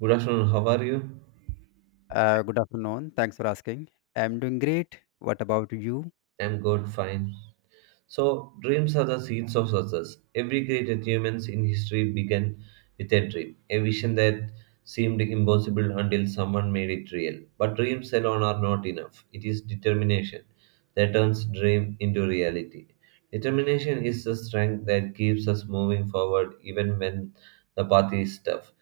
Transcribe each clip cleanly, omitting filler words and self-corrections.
Good afternoon, how are you? Good afternoon. Thanks for asking. I'm doing great. What about you? I'm good, fine. So, dreams are the seeds of success. Every great achievement in history began with a dream, a vision that seemed impossible until someone made it real. But dreams alone are not enough. It is determination that turns dream into reality. Determination is the strength that keeps us moving forward even when the path is tough.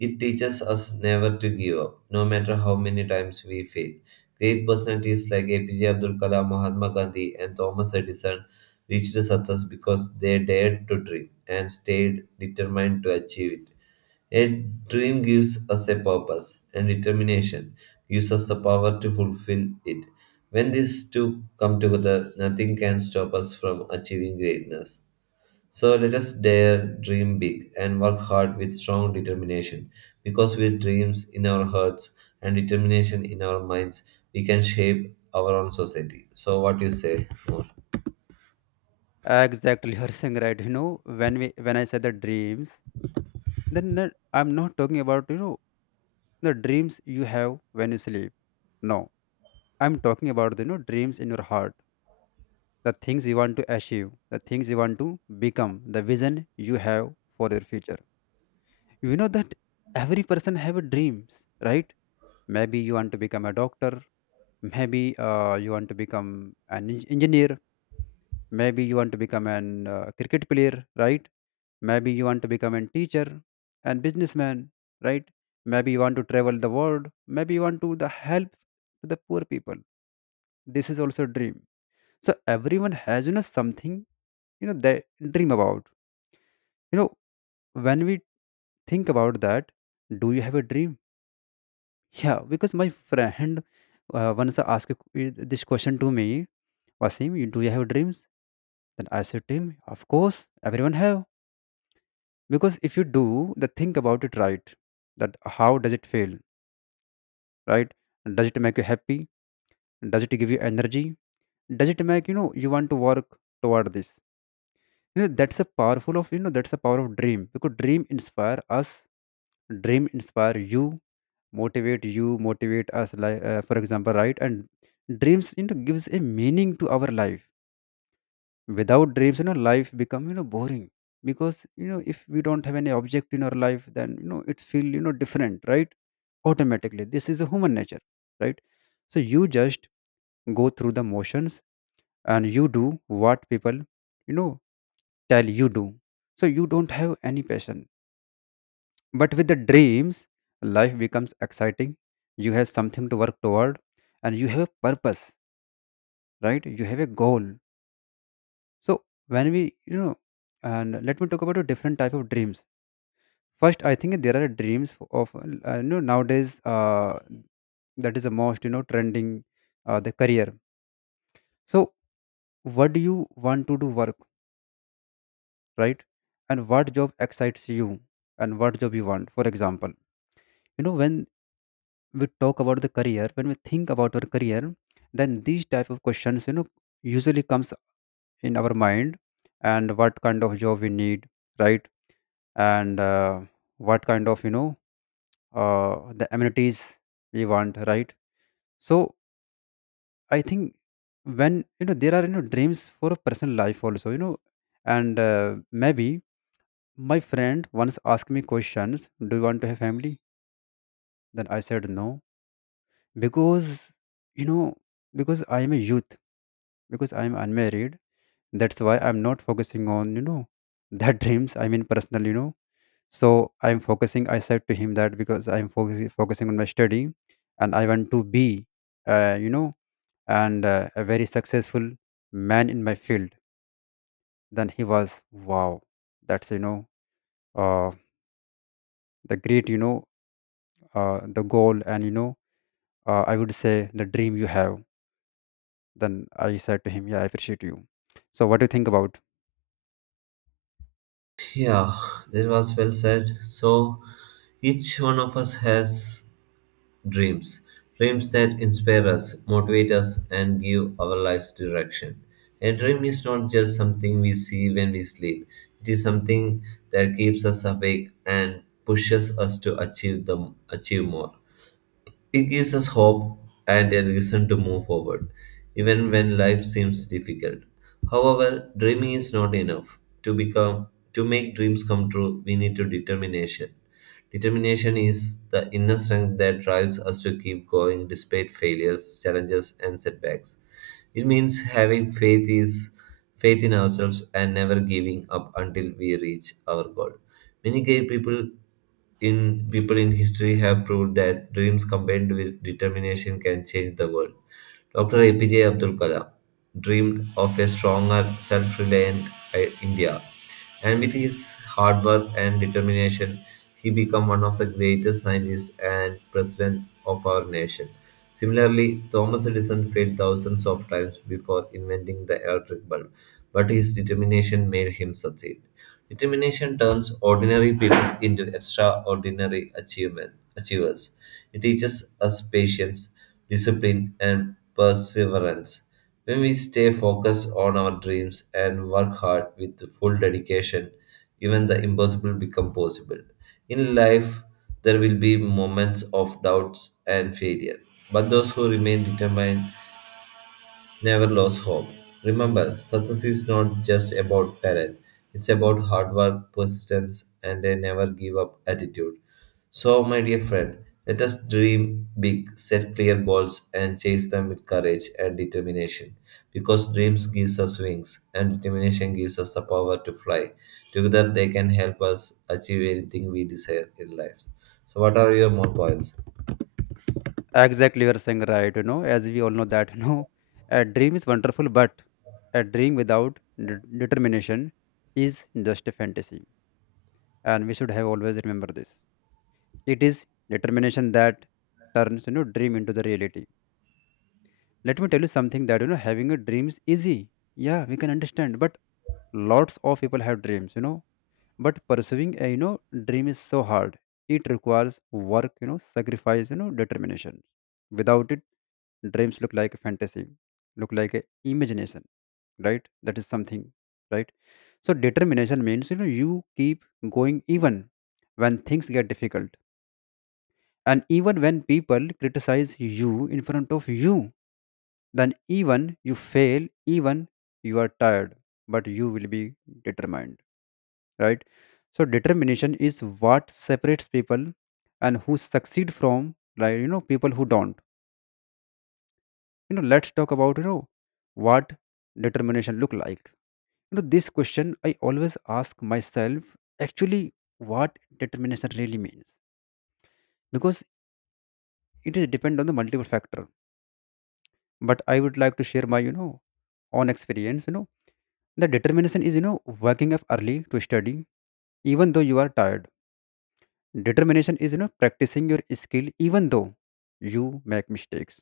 It teaches us never to give up, no matter how many times we fail. Great personalities like APJ Abdul Kalam, Mahatma Gandhi, and Thomas Edison reached success because they dared to dream and stayed determined to achieve it. A dream gives us a purpose, and determination gives us the power to fulfill it. When these two come together, nothing can stop us from achieving greatness. So let us dare dream big and work hard with strong determination. Because with dreams in our hearts and determination in our minds, we can shape our own society. So, what you say more? Exactly, you're saying right. You know, when I say the dreams, then I'm not talking about the dreams you have when you sleep. No, I'm talking about the dreams in your heart, the things you want to achieve, the things you want to become, the vision you have for your future. You know that every person have a dreams, right? Maybe you want to become a doctor, maybe you want to become an engineer. Maybe you want to become an cricket player, right? Maybe you want to become a teacher and businessman, right? Maybe you want to travel the world, maybe you want to the help to the poor people. This is also a dream. So everyone has something they dream about. you know when we think about that, do you have a dream? Yeah, because my friend once asked this question to me, Wasim, do you have dreams? Then I said to him, of course, everyone have. Because if you do the think about it, right, that how does it feel, right? Does it make you happy? Does it give you energy? Does it make you want to work toward this? You know that's a power of dream, because dream inspire us, dream inspire you, motivate you, motivate us, like, for example, right? And dreams gives a meaning to our life. Without dreams, life become boring. Because if we don't have any object in our life, then it feel different, right? Automatically. This is a human nature, right? So you just go through the motions and you do what people, you know, tell you do. So you don't have any passion. But with the dreams, life becomes exciting. You have something to work toward and you have a purpose, right? You have a goal. So when we, you know, and let me talk about a different type of dreams. First, I think there are dreams of nowadays, that is the most trending the career. So, what do you want to do work, right? And what job excites you, and what job you want? For example, when we talk about the career, when we think about our career, then these type of questions usually comes in our mind, and what kind of job we need, right? And what kind of the amenities we want, right? So I think when you know there are dreams for a personal life also. You know and Maybe my friend once asked me questions, do you want to have family? Then I said no, because you know because I am a youth, because I am unmarried, that's why I'm not focusing on that dreams, I mean personal. I said to him that, because I'm focusing on my study, and I want to be, you know and a very successful man in my field. Then he was, wow, that's uh, the great the goal, and I would say, the dream you have. Then I said to him, yeah, I appreciate you. So what do you think about? Yeah, this was well said. So, each one of us has dreams, dreams that inspire us, motivate us, and give our lives direction. A dream is not just something we see when we sleep, it is something that keeps us awake and pushes us to achieve more. It gives us hope and a reason to move forward, even when life seems difficult. However, dreaming is not enough. To become to make dreams come true, we need to determination. Determination is the inner strength that drives us to keep going despite failures, challenges, and setbacks. It means having faith in ourselves and never giving up until we reach our goal. Many great people in history have proved that dreams combined with determination can change the world. Dr. APJ Abdul Kalam dreamed of a stronger, self-reliant India, and with his hard work and determination, he became one of the greatest scientists and president of our nation. Similarly, Thomas Edison failed thousands of times before inventing the electric bulb, but his determination made him succeed. Determination turns ordinary people into extraordinary achievers. It teaches us patience, discipline, and perseverance. When we stay focused on our dreams and work hard with full dedication, even the impossible becomes possible. In life, there will be moments of doubts and failure, but those who remain determined never lose hope. Remember, success is not just about talent, it's about hard work, persistence, and a never give up attitude. So, my dear friend, let us dream big, set clear goals, and chase them with courage and determination. Because dreams gives us wings, and determination gives us the power to fly. Together, they can help us achieve anything we desire in life. So, what are your more points? Exactly, you're saying right. As we all know that, a dream is wonderful, but a dream without determination is just a fantasy, and we should have always remember this. It is determination that turns dream into the reality. Let me tell you something, that having a dream is easy, yeah, we can understand, but lots of people have dreams, but pursuing a dream is so hard. It requires work, sacrifice, determination. Without it, dreams look like a fantasy, look like a imagination, right? That is something, right? So determination means, you keep going even when things get difficult, and even when people criticize you in front of you, then even you fail, even you are tired, but you will be determined, right? So determination is what separates people and who succeed from, like, people who don't. Let's talk about, what determination look like. This question I always ask myself, actually, what determination really means. Because it is depend on the multiple factor, but I would like to share my own experience. The determination is, waking up early to study even though you are tired. Determination is, practicing your skill even though you make mistakes.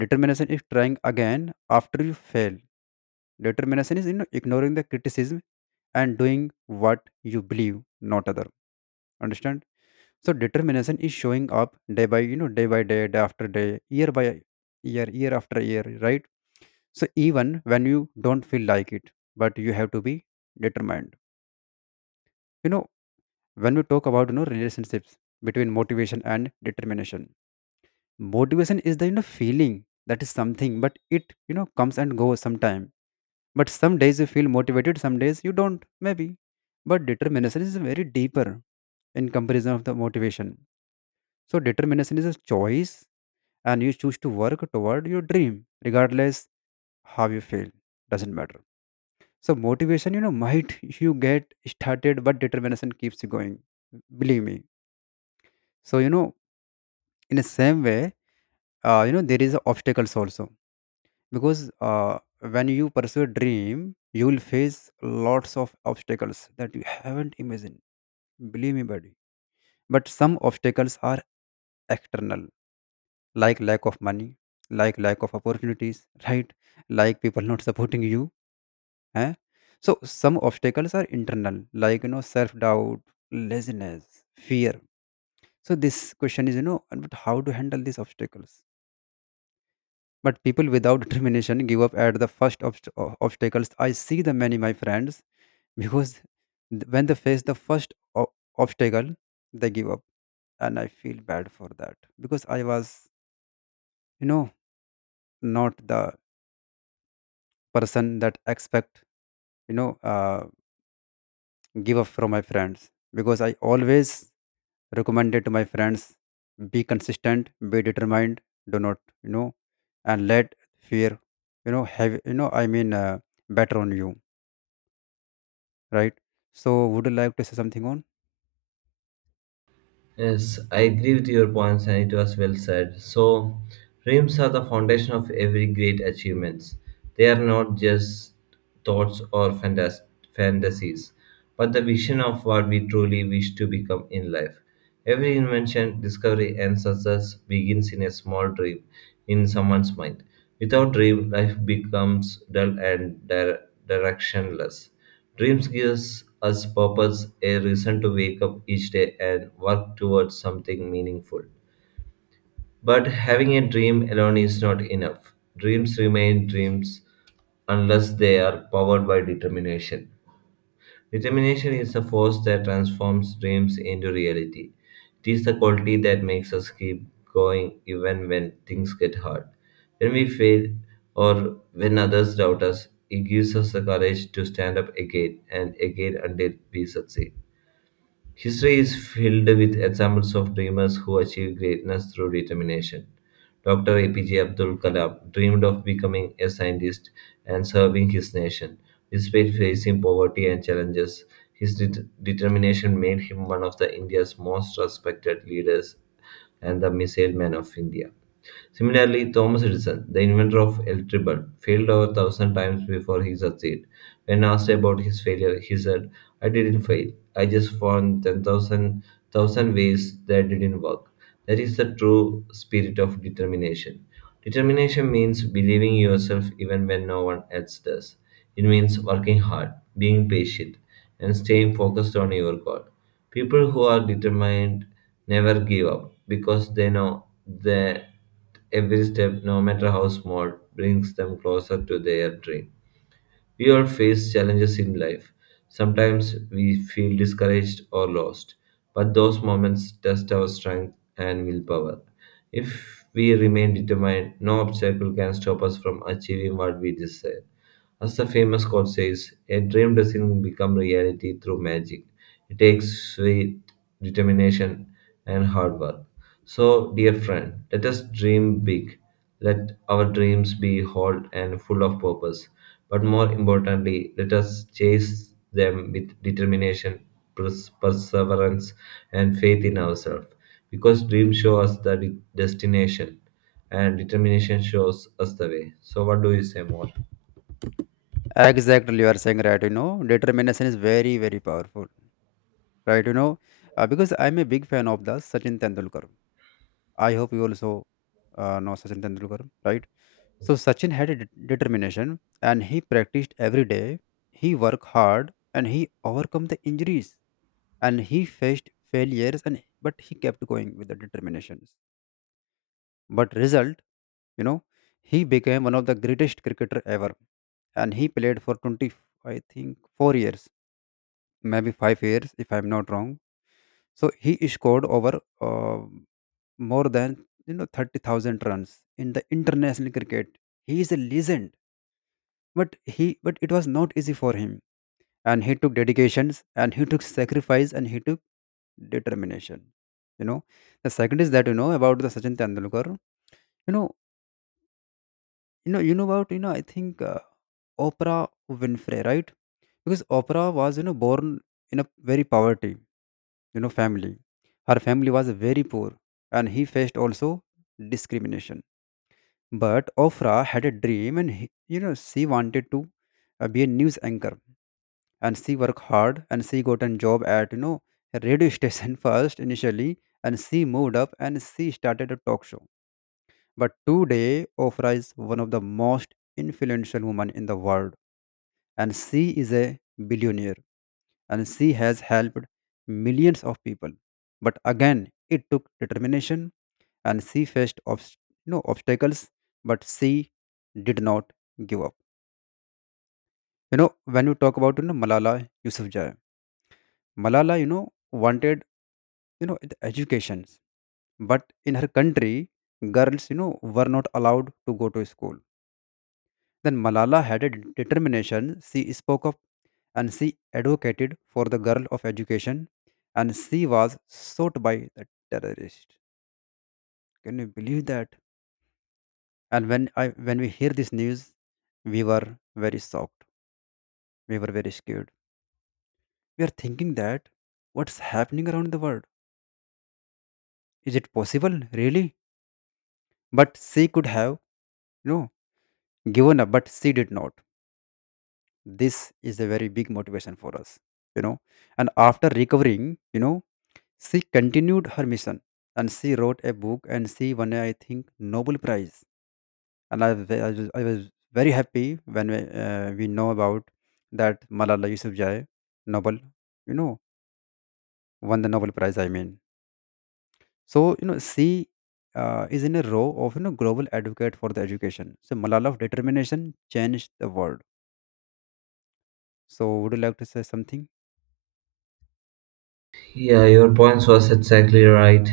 Determination is trying again after you fail. Determination is, ignoring the criticism and doing what you believe, not other understand. So determination is showing up day by day, day after day, year by year, year after year, right? So even when you don't feel like it, but you have to be determined. You know, when we talk about relationships between motivation and determination, motivation is the feeling that is something, but it comes and goes sometime. But some days you feel motivated, some days you don't, maybe. But determination is very deeper in comparison of the motivation. So determination is a choice, and you choose to work toward your dream regardless how you feel. Doesn't matter. So motivation, might you get started, but determination keeps you going. Believe me. So in the same way, there is obstacles also. Because when you pursue a dream, you will face lots of obstacles that you haven't imagined. Believe me, buddy. But some obstacles are external, like lack of money, like lack of opportunities, right? Like people not supporting you. Eh? So some obstacles are internal, like, self-doubt, laziness, fear. So this question is, but how to handle these obstacles? But people without determination give up at the first obstacles. I see the many my friends, because when they face the first obstacle, they give up, and I feel bad for that, because I was, you know, not the person that expect, you know, uh, give up from my friends. Because I always recommended to my friends, be consistent, be determined, do not, you know and let fear, have, I mean, better on you, right? So would you like to say something on? Yes, I agree with your points, and it was well said. So, dreams are the foundation of every great achievements. They are not just thoughts or fantasies, but the vision of what we truly wish to become in life. Every invention, discovery, and success begins in a small dream in someone's mind. Without dream, life becomes dull and directionless. Dreams gives us purpose, a reason to wake up each day and work towards something meaningful. But having a dream alone is not enough. Dreams remain dreams unless they are powered by determination. Determination is the force that transforms dreams into reality. It is the quality that makes us keep going even when things get hard. When we fail or when others doubt us, it gives us the courage to stand up again and again until we succeed. History is filled with examples of dreamers who achieved greatness through determination. Dr. APJ Abdul Kalam dreamed of becoming a scientist and serving his nation. Despite facing poverty and challenges, his determination made him one of the India's most respected leaders and the missile man of India. Similarly, Thomas Edison, the inventor of electric bulb, failed over a thousand times before he succeeded. When asked about his failure, he said, I didn't fail. I just found 10,000 thousand ways that didn't work. That is the true spirit of determination. Determination means believing in yourself even when no one else does. It means working hard, being patient, and staying focused on your goal. People who are determined never give up because they know that every step, no matter how small, brings them closer to their dream. We all face challenges in life. Sometimes we feel discouraged or lost, but those moments test our strength and willpower. If we remain determined, no obstacle can stop us from achieving what we desire. As the famous quote says, a dream doesn't become reality through magic. It takes sweet determination, and hard work. So, dear friend, let us dream big. Let our dreams be whole and full of purpose. But more importantly, let us chase them with determination, perseverance, and faith in ourselves. Because dreams show us the destination, and determination shows us the way. So, what do you say more? Exactly, you are saying right. Determination is very very powerful, right? Because I'm a big fan of the Sachin Tendulkar, I hope you also, know Sachin Tendulkar, right? So Sachin had a determination, and he practiced every day, he worked hard, and he overcome the injuries, and he faced failures, and but he kept going with the determinations. But result, you know he became one of the greatest cricketer ever, and he played for 20, I think 4 years, maybe 5 years, if I'm not wrong. So he scored over, uh, more than, 30,000 runs in the international cricket. He is a legend, but it was not easy for him. And he took dedications, and he took sacrifice, and he took determination, you know the second is that, about the Sachin Tendulkar, you know about, I think, Oprah Winfrey, right? Because Oprah was, born in a very poverty, family, her family was very poor, and he faced also discrimination. But Oprah had a dream, and he, she wanted to, be a news anchor, and she worked hard, and she got a job at, a radio station first initially, and she moved up, and she started a talk show. But today Ofra is one of the most influential women in the world, and she is a billionaire, and she has helped millions of people. But again, it took determination, and she faced obstacles, but she did not give up. When you talk about, Malala Yousafzai, Malala, wanted, the educations, but in her country, girls, were not allowed to go to school. Then Malala had a determination, she spoke up, and she advocated for the girl of education, and she was shot by the terrorist. Can you believe that? And when we hear this news, we were very shocked, we were very scared, we are thinking that, what's happening around the world, is it possible, really? But she could have, you know Given up, but she did not. This is a very big motivation for us you know and after recovering, she continued her mission. And she wrote a book and she won a, I think, Nobel Prize. And I was very happy when we know about that Malala Yousafzai nobel you know won the Nobel Prize, I mean. So, she is in a row of global advocate for the education. So Malala of determination changed the world. So would you like to say something? Yeah, your points was exactly right.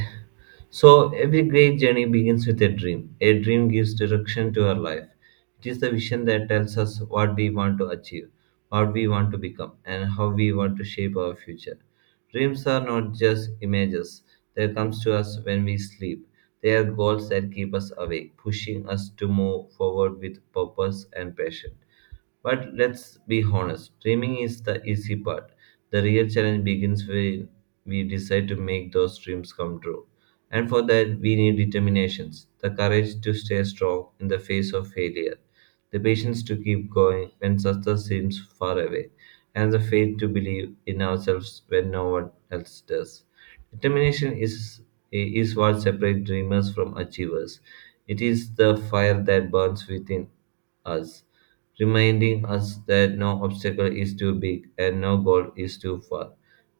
So every great journey begins with a dream. A dream gives direction to our life. It is the vision that tells us what we want to achieve, what we want to become, and how we want to shape our future. Dreams are not just images that comes to us when we sleep. They are goals that keep us awake, pushing us to move forward with purpose and passion. But let's be honest, dreaming is the easy part. The real challenge begins when we decide to make those dreams come true. And for that, we need determinations, the courage to stay strong in the face of failure, the patience to keep going when success seems far away, and the faith to believe in ourselves when no one else does. Determination is what separates dreamers from achievers. It is the fire that burns within us reminding us that no obstacle is too big and no goal is too far.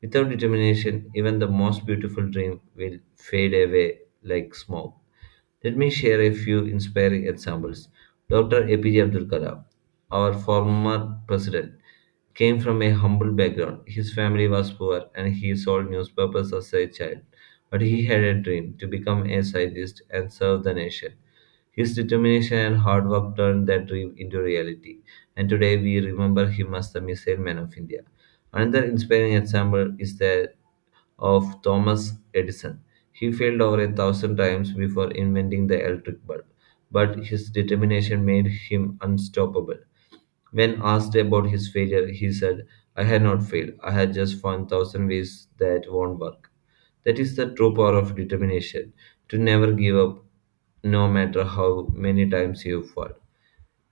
Without determination, even the most beautiful dream will fade away like smoke. Let me share a few inspiring examples. Dr. APJ Abdul Kalam, our former president, came from a humble background. His family was poor and he sold newspapers as a child. But he had a dream to become a scientist and serve the nation. His determination and hard work turned that dream into reality, and today we remember him as the Missile Man of India. Another inspiring example is that of Thomas Edison. He failed over a thousand times before inventing the electric bulb, but his determination made him unstoppable. When asked about his failure, he said, I had not failed. I had just found thousand ways that won't work. That is the true power of determination to never give up, no matter how many times you fall.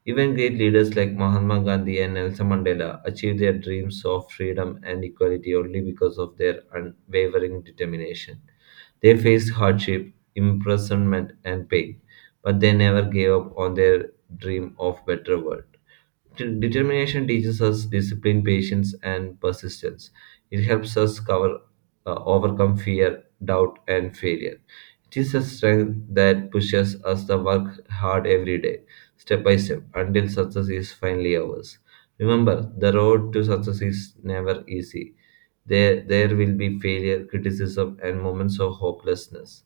Even great leaders like Mahatma Gandhi and Nelson Mandela achieved their dreams of freedom and equality only because of their unwavering determination. They faced hardship, imprisonment, and pain, but they never gave up on their dream of better world. Determination teaches us discipline, patience, and persistence. It helps us overcome fear, doubt, and failure. It is a strength that pushes us to work hard every day, step by step, until success is finally ours. Remember, the road to success is never easy. There will be failure, criticism, and moments of hopelessness.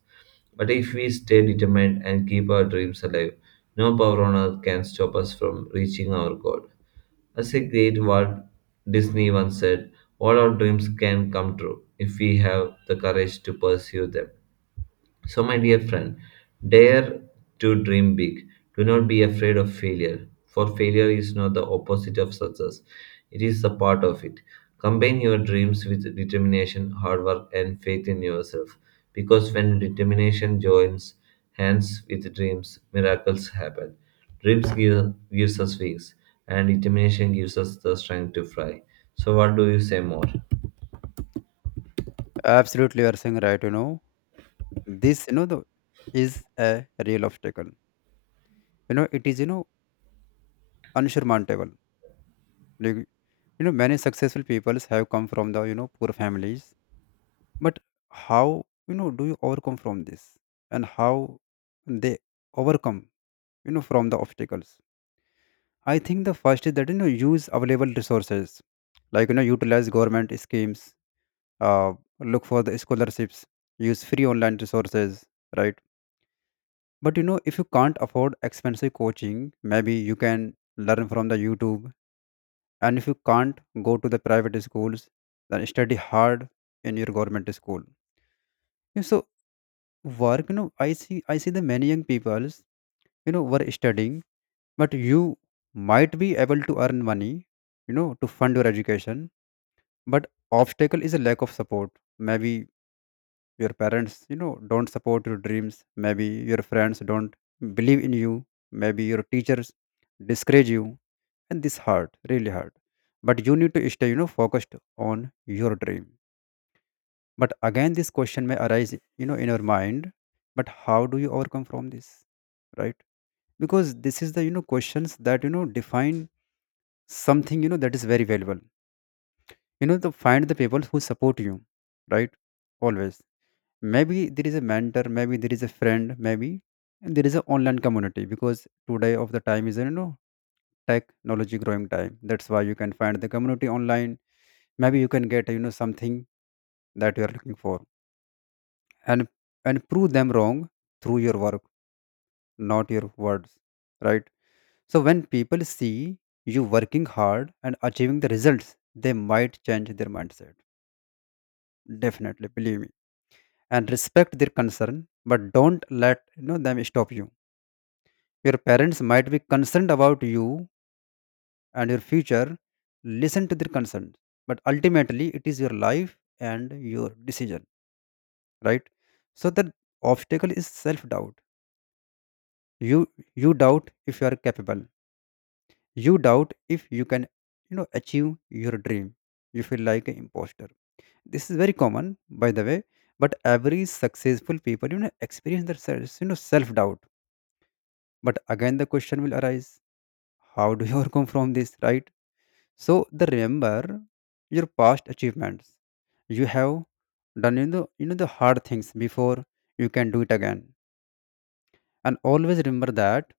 But if we stay determined and keep our dreams alive, no power on earth can stop us from reaching our goal. As a great Walt Disney once said, all our dreams can come true if we have the courage to pursue them. So, my dear friend, dare to dream big. Do not be afraid of failure, for failure is not the opposite of success, it is a part of it. Combine your dreams with determination, hard work, and faith in yourself, because when determination joins hands with dreams, miracles happen. Dreams gives us wings, and determination gives us the strength to fly. So, what do you say more? Absolutely, you are saying right. This is a real obstacle. It is, unsurmountable. Like, many successful people have come from the poor families. But how do you overcome from this? And how they overcome from the obstacles? I think the first is that use available resources. Like, utilize government schemes, uh, look for the scholarships, use free online resources, right? But if you can't afford expensive coaching, maybe you can learn from the YouTube. And if you can't go to the private schools, then study hard in your government school. Yeah, so work, I see the many young peoples, were studying, but you might be able to earn money, to fund your education. But obstacle is a lack of support. Maybe your parents don't support your dreams. Maybe your friends don't believe in you. Maybe your teachers discourage you, and this hurt really hurt. But you need to stay focused on your dream. But again, this question may arise in your mind. But how do you overcome from this, right? Because this is the questions that define something, that is very valuable, to find the people who support you, right. Always, maybe there is a mentor, maybe there is a friend, maybe there is an online community, because today of the time is technology growing time. That's why you can find the community online. Maybe you can get something that you are looking for. And and prove them wrong through your work, not your words, right. So when people see you working hard and achieving the results, they might change their mindset. Definitely, believe me. And respect their concern, but don't let them stop you. Your parents might be concerned about you and your future. Listen to their concerns. But ultimately, it is your life and your decision, right? So the obstacle is self-doubt. You you doubt if you are capable. You doubt if you can achieve your dream. You feel like an imposter. This is very common, by the way. But every successful people experience their self-doubt. But again, the question will arise: how do you overcome from this, right? So they remember your past achievements. You have done the hard things before. You can do it again. And always remember that,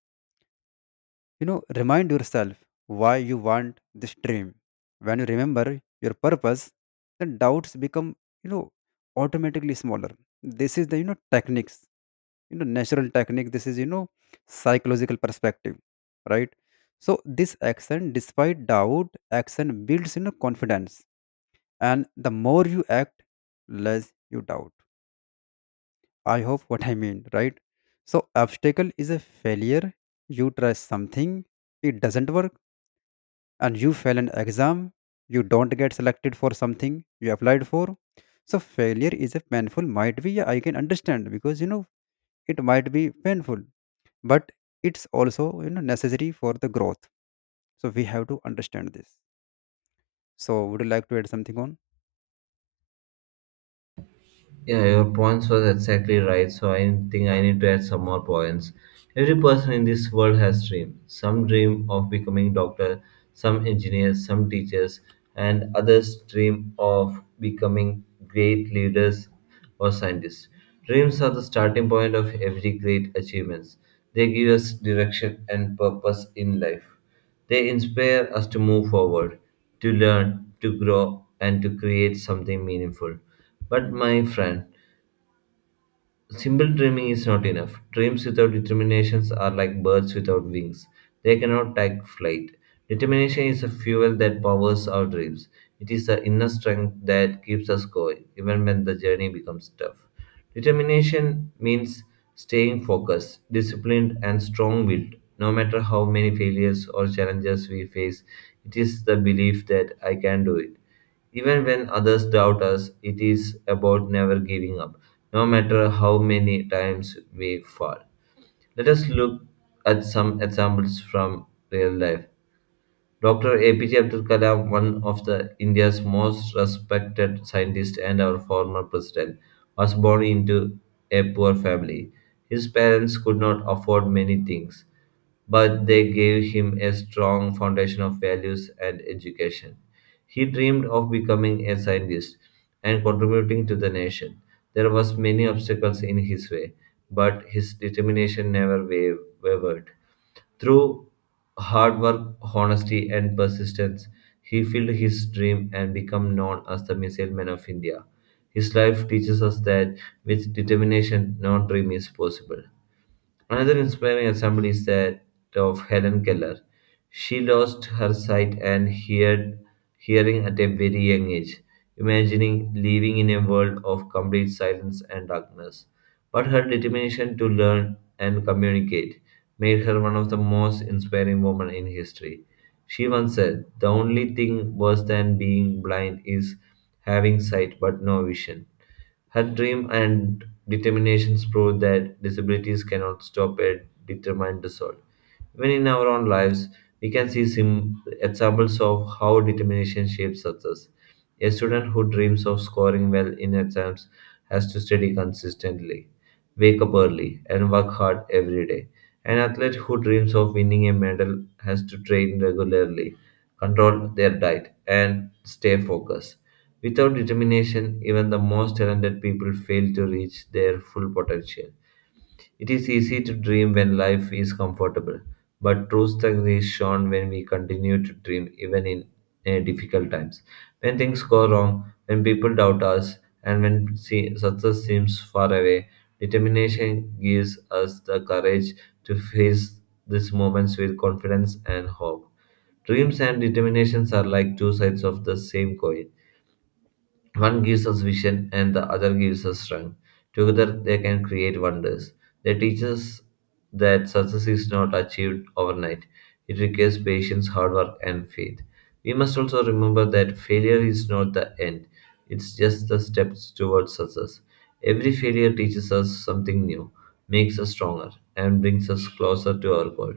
you know, remind yourself why you want this dream. When you remember your purpose, then doubts become, you know, automatically smaller. This is the natural technique. This is psychological perspective, right? So this action, despite doubt, action builds confidence, and the more you act, less you doubt. I hope what I mean, right? So obstacle is a failure. You try something, it doesn't work. And you fail an exam, you don't get selected for something you applied for. So failure is a painful, might be. Yeah, I can understand because it might be painful. But it's also necessary for the growth. So we have to understand this. So would you like to add something on? Yeah, your points was exactly right. So I think I need to add some more points. Every person in this world has dream. Some dream of becoming doctor, some engineers, some teachers, and others dream of becoming great leaders or scientists. Dreams are the starting point of every great achievements. They give us direction and purpose in life. They inspire us to move forward, to learn, to grow, and to create something meaningful. But, my friend, simple dreaming is not enough. Dreams without determinations are like birds without wings. They cannot take flight. Determination is a fuel that powers our dreams. It is the inner strength that keeps us going, even when the journey becomes tough. Determination means staying focused, disciplined, and strong willed. No matter how many failures or challenges we face, it is the belief that I can do it. Even when others doubt us, it is about never giving up, no matter how many times we fall. Let us look at some examples from real life. Dr. APJ Abdul Kalam, one of the India's most respected scientists and our former president, was born into a poor family. His parents could not afford many things, but they gave him a strong foundation of values and education. He dreamed of becoming a scientist and contributing to the nation. There was many obstacles in his way, but his determination never wavered. Through hard work, honesty, and persistence, he filled his dream and became known as the Missile Man of India. His life teaches us that with determination, no dream is possible. Another inspiring example is that of Helen Keller. She lost her hearing at a very young age, imagining living in a world of complete silence and darkness. But her determination to learn and communicate made her one of the most inspiring women in history. She once said, The only thing worse than being blind is having sight but no vision. Her dream and determinations prove that disabilities cannot stop a determined result. Even in our own lives, we can see examples of how determination shapes success. A student who dreams of scoring well in exams has to study consistently, wake up early, and work hard every day. An athlete who dreams of winning a medal has to train regularly, control their diet, and stay focused. Without determination, even the most talented people fail to reach their full potential. It is easy to dream when life is comfortable, but true strength is shown when we continue to dream even in difficult times. When things go wrong, when people doubt us, and when success seems far away, determination gives us the courage to face these moments with confidence and hope. Dreams and determinations are like two sides of the same coin, one gives us vision and the other gives us strength. Together, they can create wonders. They teach us that success is not achieved overnight. It requires patience, hard work, and faith. We must also remember that failure is not the end, it's just the steps towards success. Every failure teaches us something new, makes us stronger, and brings us closer to our goal.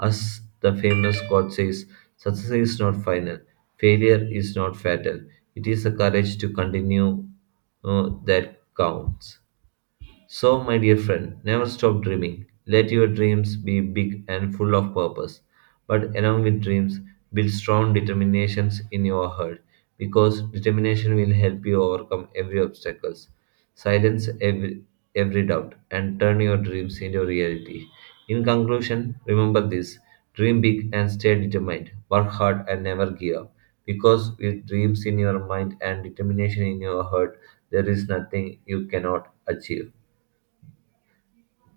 As the famous quote says, success is not final, failure is not fatal. It is the courage to continue that counts. So, my dear friend, never stop dreaming. Let your dreams be big and full of purpose. But along with dreams, build strong determinations in your heart because determination will help you overcome every obstacles, silence every doubt, and turn your dreams into reality. In conclusion, remember this, dream big and stay determined, work hard and never give up. Because with dreams in your mind and determination in your heart, there is nothing you cannot achieve.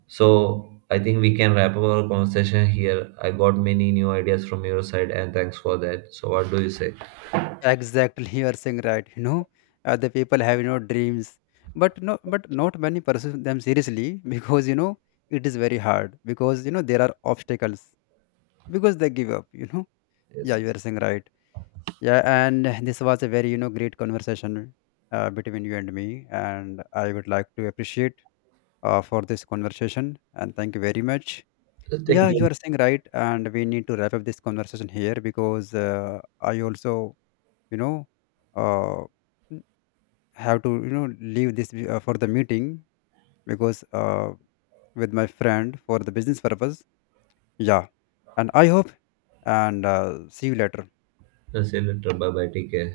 So I think we can wrap up our conversation here. I got many new ideas from your side, and thanks for that. So what do you say? Exactly, you are saying right. The people have dreams, but not many pursue them seriously because it is very hard, because there are obstacles, because they give up. Yeah, you Yes. are saying right. Yeah, and this was a very great conversation, between you and me, and I would like to appreciate, for this conversation, and thank you very much. Yeah, Thank you you. are saying right, and we need to wrap up this conversation here because, I also you know. Uh, have to leave this, for the meeting, because, with my friend for the business purpose. Yeah. And I hope. And, see you later. See you later. Bye bye. Take care.